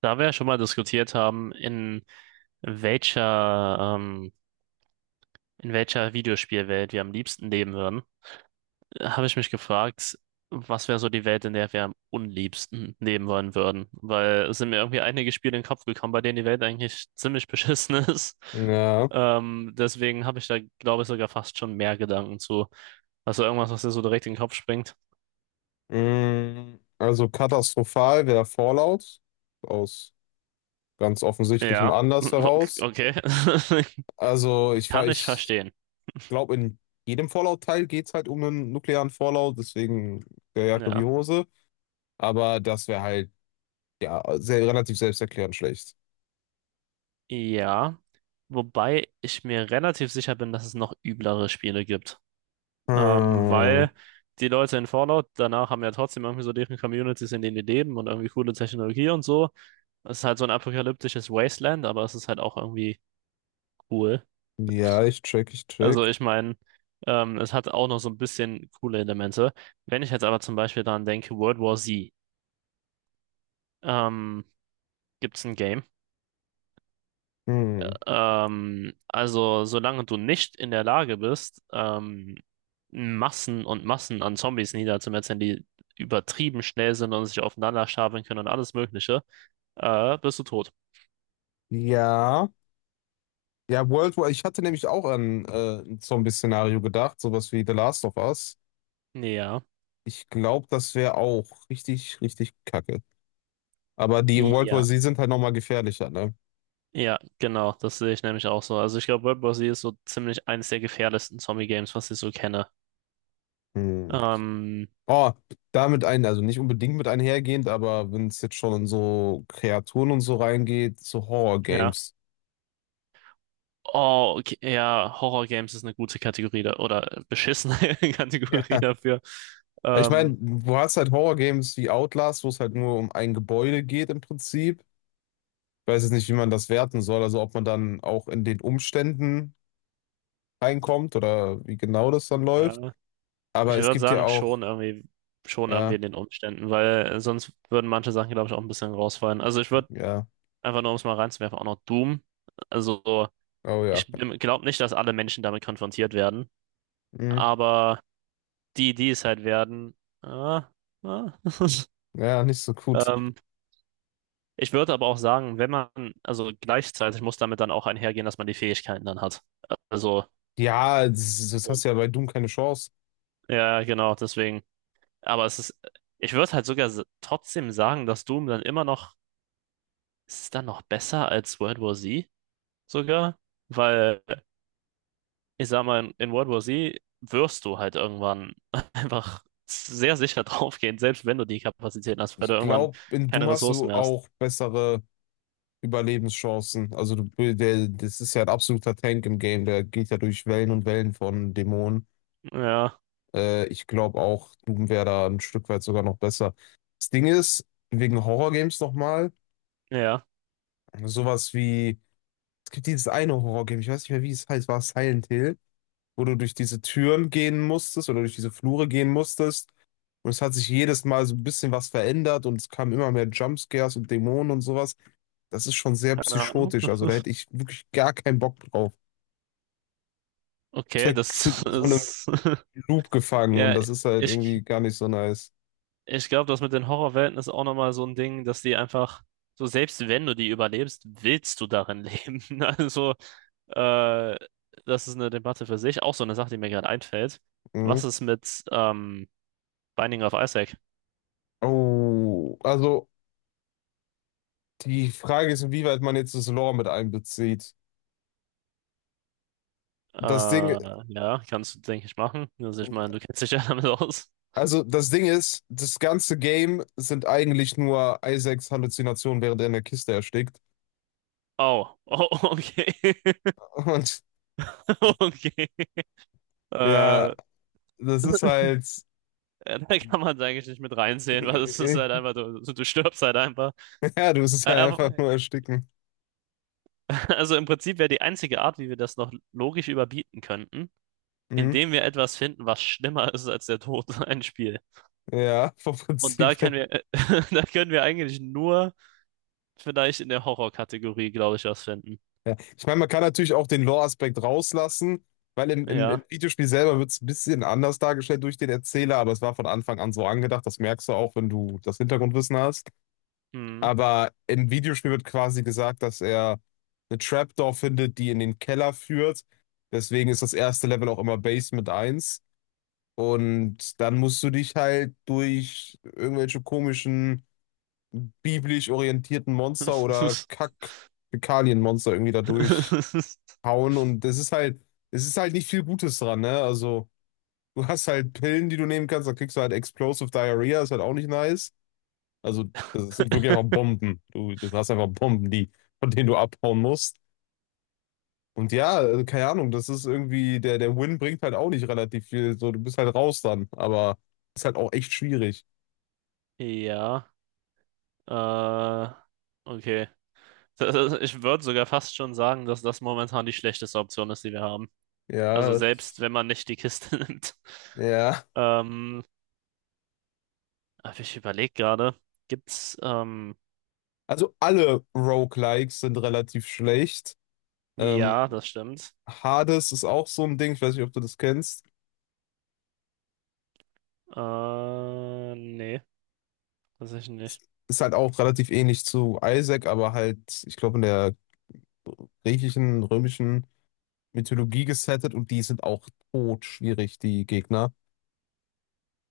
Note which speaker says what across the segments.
Speaker 1: Da wir ja schon mal diskutiert haben, welcher, ähm, in welcher Videospielwelt wir am liebsten leben würden, habe ich mich gefragt, was wäre so die Welt, in der wir am unliebsten leben wollen würden? Weil es sind mir irgendwie einige Spiele in den Kopf gekommen, bei denen die Welt eigentlich ziemlich beschissen ist.
Speaker 2: Ja,
Speaker 1: Deswegen habe ich da, glaube ich, sogar fast schon mehr Gedanken zu. Also irgendwas, was dir so direkt in den Kopf springt.
Speaker 2: also katastrophal wäre Fallout aus ganz offensichtlichem
Speaker 1: Ja,
Speaker 2: Anlass heraus.
Speaker 1: okay.
Speaker 2: Also
Speaker 1: Kann ich
Speaker 2: ich
Speaker 1: verstehen.
Speaker 2: glaube, in jedem Fallout-Teil geht es halt um einen nuklearen Fallout, deswegen der Jacke wie
Speaker 1: Ja.
Speaker 2: Hose. Aber das wäre halt ja sehr, relativ selbsterklärend schlecht.
Speaker 1: Ja. Wobei ich mir relativ sicher bin, dass es noch üblere Spiele gibt.
Speaker 2: Hm.
Speaker 1: Weil die Leute in Fallout danach haben ja trotzdem irgendwie so deren Communities, in denen die leben und irgendwie coole Technologie und so. Es ist halt so ein apokalyptisches Wasteland, aber es ist halt auch irgendwie cool.
Speaker 2: Ja, ich check, ich
Speaker 1: Also
Speaker 2: check.
Speaker 1: ich meine, es hat auch noch so ein bisschen coole Elemente. Wenn ich jetzt aber zum Beispiel daran denke, World War Z, ähm, gibt es ein Game.
Speaker 2: Hm.
Speaker 1: Also, solange du nicht in der Lage bist, Massen und Massen an Zombies niederzumetzeln, die übertrieben schnell sind und sich aufeinander stapeln können und alles Mögliche, bist du tot.
Speaker 2: Ja. Ja, World War, ich hatte nämlich auch an so ein Zombie-Szenario gedacht, sowas wie The Last of Us.
Speaker 1: Ja,
Speaker 2: Ich glaube, das wäre auch richtig, richtig kacke. Aber die in World
Speaker 1: ja,
Speaker 2: War Z sind halt nochmal gefährlicher, ne?
Speaker 1: ja, genau, das sehe ich nämlich auch so. Also, ich glaube, World War Z ist so ziemlich eines der gefährlichsten Zombie-Games, was ich so kenne.
Speaker 2: Hm.
Speaker 1: Ähm,
Speaker 2: Oh, also nicht unbedingt mit einhergehend, aber wenn es jetzt schon in so Kreaturen und so reingeht, so
Speaker 1: ja.
Speaker 2: Horror-Games.
Speaker 1: Oh, okay, ja, Horror-Games ist eine gute Kategorie da, oder beschissene Kategorie
Speaker 2: Ja.
Speaker 1: dafür.
Speaker 2: Ich meine,
Speaker 1: Ähm,
Speaker 2: du hast halt Horror-Games wie Outlast, wo es halt nur um ein Gebäude geht im Prinzip. Ich weiß jetzt nicht, wie man das werten soll, also ob man dann auch in den Umständen reinkommt oder wie genau das dann läuft.
Speaker 1: ja.
Speaker 2: Aber
Speaker 1: Ich
Speaker 2: es
Speaker 1: würde
Speaker 2: gibt ja
Speaker 1: sagen,
Speaker 2: auch,
Speaker 1: schon irgendwie
Speaker 2: ja,
Speaker 1: in den Umständen, weil sonst würden manche Sachen, glaube ich, auch ein bisschen rausfallen. Also ich würde
Speaker 2: ja,
Speaker 1: einfach nur, um es mal reinzuwerfen, auch noch Doom. Also so,
Speaker 2: oh
Speaker 1: ich
Speaker 2: ja.
Speaker 1: glaube nicht, dass alle Menschen damit konfrontiert werden,
Speaker 2: Hm.
Speaker 1: aber die, die es halt werden, ah, ah.
Speaker 2: Ja, nicht so gut.
Speaker 1: Ähm, Ich würde aber auch sagen, wenn man, also gleichzeitig muss damit dann auch einhergehen, dass man die Fähigkeiten dann hat. Also,
Speaker 2: Ja, das hast du ja bei Doom keine Chance.
Speaker 1: ja, genau, deswegen. Aber es ist, ich würde halt sogar trotzdem sagen, dass Doom dann immer noch ist es dann noch besser als World War Z sogar? Weil, ich sag mal, in World War Z wirst du halt irgendwann einfach sehr sicher draufgehen, selbst wenn du die Kapazitäten hast, weil du
Speaker 2: Ich
Speaker 1: irgendwann
Speaker 2: glaube, in Doom
Speaker 1: keine
Speaker 2: hast
Speaker 1: Ressourcen
Speaker 2: du
Speaker 1: mehr hast.
Speaker 2: auch bessere Überlebenschancen. Also das ist ja ein absoluter Tank im Game, der geht ja durch Wellen und Wellen von Dämonen.
Speaker 1: Ja,
Speaker 2: Ich glaube auch, Doom wäre da ein Stück weit sogar noch besser. Das Ding ist, wegen Horrorgames nochmal,
Speaker 1: ja,
Speaker 2: sowas wie, es gibt dieses eine Horrorgame, ich weiß nicht mehr, wie es heißt, war es Silent Hill? Wo du durch diese Türen gehen musstest oder durch diese Flure gehen musstest. Und es hat sich jedes Mal so ein bisschen was verändert und es kamen immer mehr Jumpscares und Dämonen und sowas. Das ist schon sehr
Speaker 1: keine Ahnung.
Speaker 2: psychotisch. Also da hätte ich wirklich gar keinen Bock drauf. Ist
Speaker 1: Okay,
Speaker 2: halt in so einem
Speaker 1: das ist,
Speaker 2: Loop gefangen und
Speaker 1: ja,
Speaker 2: das ist halt
Speaker 1: ich,
Speaker 2: irgendwie gar nicht so nice.
Speaker 1: ich glaube, das mit den Horrorwelten ist auch nochmal so ein Ding, dass die einfach, so selbst wenn du die überlebst, willst du darin leben. Also, Äh, das ist eine Debatte für sich. Auch so eine Sache, die mir gerade einfällt. Was
Speaker 2: Mhm.
Speaker 1: ist mit Binding of Isaac?
Speaker 2: Oh, also die Frage ist, inwieweit man jetzt das Lore mit einbezieht. Das Ding,
Speaker 1: Ja, kannst du, denke ich, machen. Also ich meine, du kennst dich ja damit aus.
Speaker 2: also das Ding ist, das ganze Game sind eigentlich nur Isaacs Halluzinationen, während er in der Kiste erstickt.
Speaker 1: Oh, oh, okay.
Speaker 2: Und
Speaker 1: Okay.
Speaker 2: ja,
Speaker 1: Da
Speaker 2: das ist halt,
Speaker 1: kann man es eigentlich nicht mit reinzählen, weil es ist
Speaker 2: äh,
Speaker 1: halt einfach, du stirbst halt einfach.
Speaker 2: ja, du wirst es halt einfach
Speaker 1: Aber-
Speaker 2: nur ersticken.
Speaker 1: also im Prinzip wäre die einzige Art, wie wir das noch logisch überbieten könnten,
Speaker 2: Mhm.
Speaker 1: indem wir etwas finden, was schlimmer ist als der Tod, ein Spiel.
Speaker 2: Ja, vom
Speaker 1: Und
Speaker 2: Prinzip her.
Speaker 1: da können wir eigentlich nur vielleicht in der Horror-Kategorie glaube ich, was finden.
Speaker 2: Ja. Ich meine, man kann natürlich auch den Lore-Aspekt rauslassen, weil im
Speaker 1: Ja.
Speaker 2: Videospiel selber wird es ein bisschen anders dargestellt durch den Erzähler, aber es war von Anfang an so angedacht, das merkst du auch, wenn du das Hintergrundwissen hast.
Speaker 1: Hm.
Speaker 2: Aber im Videospiel wird quasi gesagt, dass er eine Trapdoor findet, die in den Keller führt. Deswegen ist das erste Level auch immer Basement eins. Und dann musst du dich halt durch irgendwelche komischen, biblisch orientierten Monster oder kack Monster irgendwie da durchhauen. Und es ist halt nicht viel Gutes dran, ne? Also, du hast halt Pillen, die du nehmen kannst, dann kriegst du halt Explosive Diarrhea, ist halt auch nicht nice. Also, das sind wirklich einfach Bomben. Du hast einfach Bomben, die, von denen du abhauen musst. Und ja, also, keine Ahnung, das ist irgendwie, der Win bringt halt auch nicht relativ viel. So, du bist halt raus dann, aber ist halt auch echt schwierig.
Speaker 1: Ja. Äh, okay. Ich würde sogar fast schon sagen, dass das momentan die schlechteste Option ist, die wir haben.
Speaker 2: Ja,
Speaker 1: Also
Speaker 2: das
Speaker 1: selbst
Speaker 2: ist,
Speaker 1: wenn man nicht die Kiste nimmt.
Speaker 2: ja.
Speaker 1: Ähm, aber ich überlege gerade, gibt's, ähm,
Speaker 2: Also alle Roguelikes sind relativ schlecht. Ähm,
Speaker 1: ja, das stimmt.
Speaker 2: Hades ist auch so ein Ding, ich weiß nicht, ob du das kennst.
Speaker 1: Nee, tatsächlich
Speaker 2: Ist halt auch relativ ähnlich zu Isaac, aber halt, ich glaube, in der griechischen, römischen Mythologie gesettet und die sind auch tot schwierig die Gegner.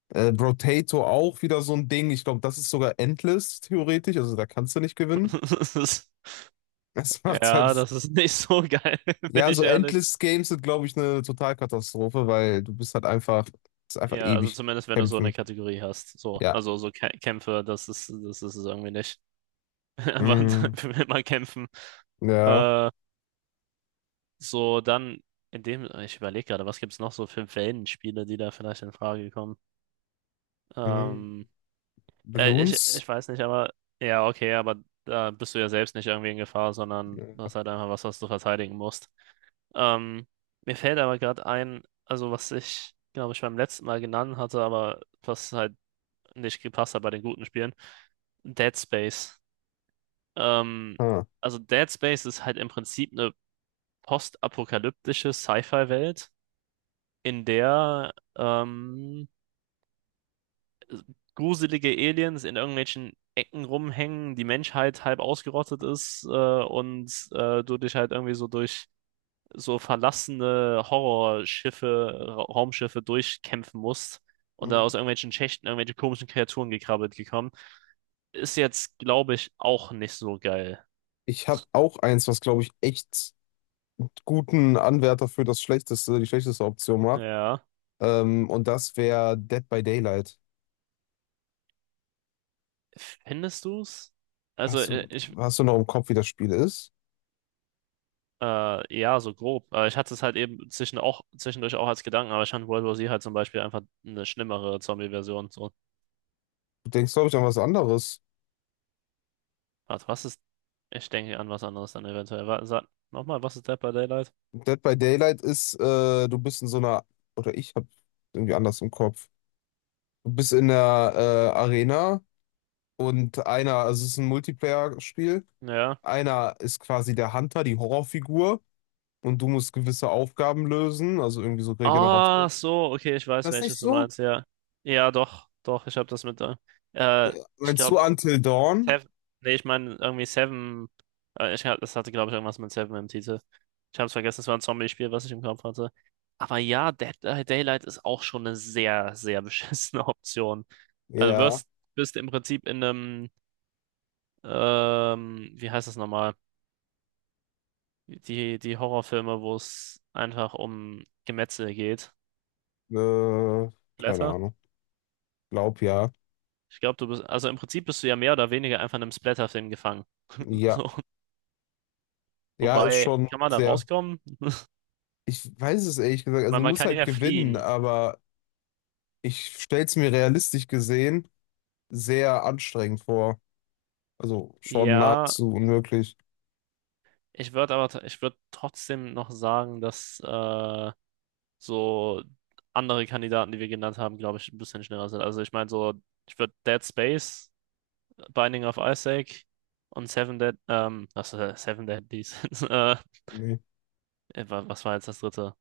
Speaker 2: Brotato auch wieder so ein Ding. Ich glaube, das ist sogar endless, theoretisch. Also da kannst du nicht gewinnen.
Speaker 1: nicht.
Speaker 2: Das macht halt
Speaker 1: Ja, das ist nicht so geil, bin
Speaker 2: ja,
Speaker 1: ich
Speaker 2: so
Speaker 1: ehrlich.
Speaker 2: Endless Games sind, glaube ich, eine Totalkatastrophe, weil du bist halt einfach, ist einfach
Speaker 1: Ja, also
Speaker 2: ewig
Speaker 1: zumindest wenn du so eine
Speaker 2: kämpfen.
Speaker 1: Kategorie hast. So,
Speaker 2: Ja.
Speaker 1: also so Kä Kämpfe, das ist es irgendwie nicht. Aber
Speaker 2: Mm,
Speaker 1: will man kämpfen.
Speaker 2: ja.
Speaker 1: Äh, so, dann in dem, ich überlege gerade, was gibt's noch so für Wellenspiele, die da vielleicht in Frage kommen?
Speaker 2: Mm,
Speaker 1: Ähm,
Speaker 2: Balloons?
Speaker 1: ich weiß nicht, aber ja, okay, aber da bist du ja selbst nicht irgendwie in Gefahr, sondern du
Speaker 2: Ja.
Speaker 1: hast halt einfach was, was du verteidigen musst. Ähm, Mir fällt aber gerade ein, also was ich, glaube ich, beim letzten Mal genannt hatte, aber was halt nicht gepasst hat bei den guten Spielen, Dead Space. Ähm,
Speaker 2: Ah.
Speaker 1: also Dead Space ist halt im Prinzip eine postapokalyptische Sci-Fi-Welt, in der gruselige Aliens in irgendwelchen Ecken rumhängen, die Menschheit halb ausgerottet ist und du dich halt irgendwie so durch so verlassene Horrorschiffe, Ra Raumschiffe durchkämpfen musst und da
Speaker 2: Mm.
Speaker 1: aus irgendwelchen Schächten irgendwelche komischen Kreaturen gekrabbelt gekommen, ist jetzt, glaube ich, auch nicht so geil.
Speaker 2: Ich habe auch eins, was, glaube ich, echt guten Anwärter für das schlechteste, die schlechteste Option macht.
Speaker 1: Ja.
Speaker 2: Und das wäre Dead by Daylight.
Speaker 1: Findest du's? Also,
Speaker 2: Weißt du, hast du noch im Kopf, wie das Spiel ist?
Speaker 1: ja, so grob. Aber ich hatte es halt zwischendurch auch als Gedanken, aber ich fand World War Z halt zum Beispiel einfach eine schlimmere Zombie-Version. So,
Speaker 2: Du denkst, glaube ich, an was anderes.
Speaker 1: warte, was ist. Ich denke an was anderes dann eventuell. Wa- Sag nochmal, was ist Dead by Daylight?
Speaker 2: Dead by Daylight ist, du bist in so einer, oder ich habe irgendwie anders im Kopf. Du bist in der Arena und also es ist ein Multiplayer-Spiel,
Speaker 1: Ja.
Speaker 2: einer ist quasi der Hunter, die Horrorfigur und du musst gewisse Aufgaben lösen, also irgendwie so
Speaker 1: Ah,
Speaker 2: Regeneration.
Speaker 1: so, okay, ich weiß,
Speaker 2: Das ist nicht
Speaker 1: welches du
Speaker 2: so?
Speaker 1: meinst, ja. Ja, doch, doch, ich habe das mit da. Äh, ich
Speaker 2: Meinst du
Speaker 1: glaube,
Speaker 2: Until Dawn?
Speaker 1: Seven, nee, ich meine irgendwie Seven, hab- das hatte, glaube ich, irgendwas mit Seven im Titel. Ich habe es vergessen, es war ein Zombie-Spiel, was ich im Kopf hatte. Aber ja, Dead by Daylight ist auch schon eine sehr, sehr beschissene Option. Also du
Speaker 2: Ja,
Speaker 1: wirst, bist im Prinzip in einem, wie heißt das nochmal? Die, die Horrorfilme, wo es einfach um Gemetzel geht.
Speaker 2: äh, keine Ahnung. Glaub ja.
Speaker 1: Ich glaube, also im Prinzip bist du ja mehr oder weniger einfach in einem Splatterfilm gefangen.
Speaker 2: Ja,
Speaker 1: So,
Speaker 2: ja, ist
Speaker 1: wobei,
Speaker 2: schon
Speaker 1: kann man da
Speaker 2: sehr.
Speaker 1: rauskommen?
Speaker 2: Ich weiß es ehrlich gesagt, also
Speaker 1: Weil
Speaker 2: du
Speaker 1: man
Speaker 2: musst
Speaker 1: kann
Speaker 2: halt
Speaker 1: ja
Speaker 2: gewinnen,
Speaker 1: fliehen.
Speaker 2: aber ich stell's mir realistisch gesehen sehr anstrengend vor. Also schon
Speaker 1: Ja,
Speaker 2: nahezu unmöglich.
Speaker 1: ich würde aber, ich würde trotzdem noch sagen, dass so andere Kandidaten, die wir genannt haben, glaube ich, ein bisschen schneller sind. Also ich meine so, ich würde Dead Space, Binding of Isaac und Seven Deadly äh, wa- was war jetzt das dritte?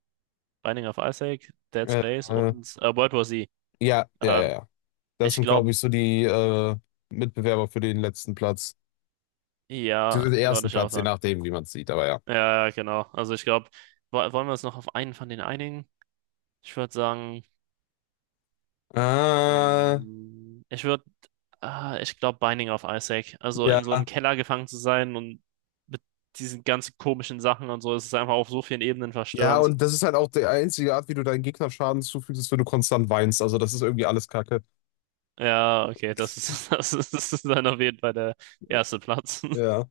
Speaker 1: Binding of Isaac, Dead
Speaker 2: Äh,
Speaker 1: Space
Speaker 2: äh,
Speaker 1: und World War Z.
Speaker 2: ja, ja, ja,
Speaker 1: Ähm,
Speaker 2: ja. Das
Speaker 1: ich
Speaker 2: sind, glaube
Speaker 1: glaube,
Speaker 2: ich, so die Mitbewerber für den letzten Platz.
Speaker 1: Ja,
Speaker 2: Beziehungsweise den
Speaker 1: würde
Speaker 2: ersten
Speaker 1: ich auch
Speaker 2: Platz, je
Speaker 1: sagen.
Speaker 2: nachdem, wie man es sieht, aber ja.
Speaker 1: Ja, ja, genau. Also ich glaube, wollen wir uns noch auf einen von den einigen? Ich würde sagen,
Speaker 2: Äh,
Speaker 1: mm, ah, ich glaube, Binding of Isaac. Also in so
Speaker 2: ja.
Speaker 1: einen Keller gefangen zu sein und mit diesen ganzen komischen Sachen und so, es ist einfach auf so vielen Ebenen
Speaker 2: Ja,
Speaker 1: verstörend.
Speaker 2: und das ist halt auch die einzige Art, wie du deinen Gegner Schaden zufügst, ist, wenn du konstant weinst. Also, das ist irgendwie alles Kacke.
Speaker 1: Ja, okay, das ist dann auf jeden Fall der erste Platz.
Speaker 2: Ja.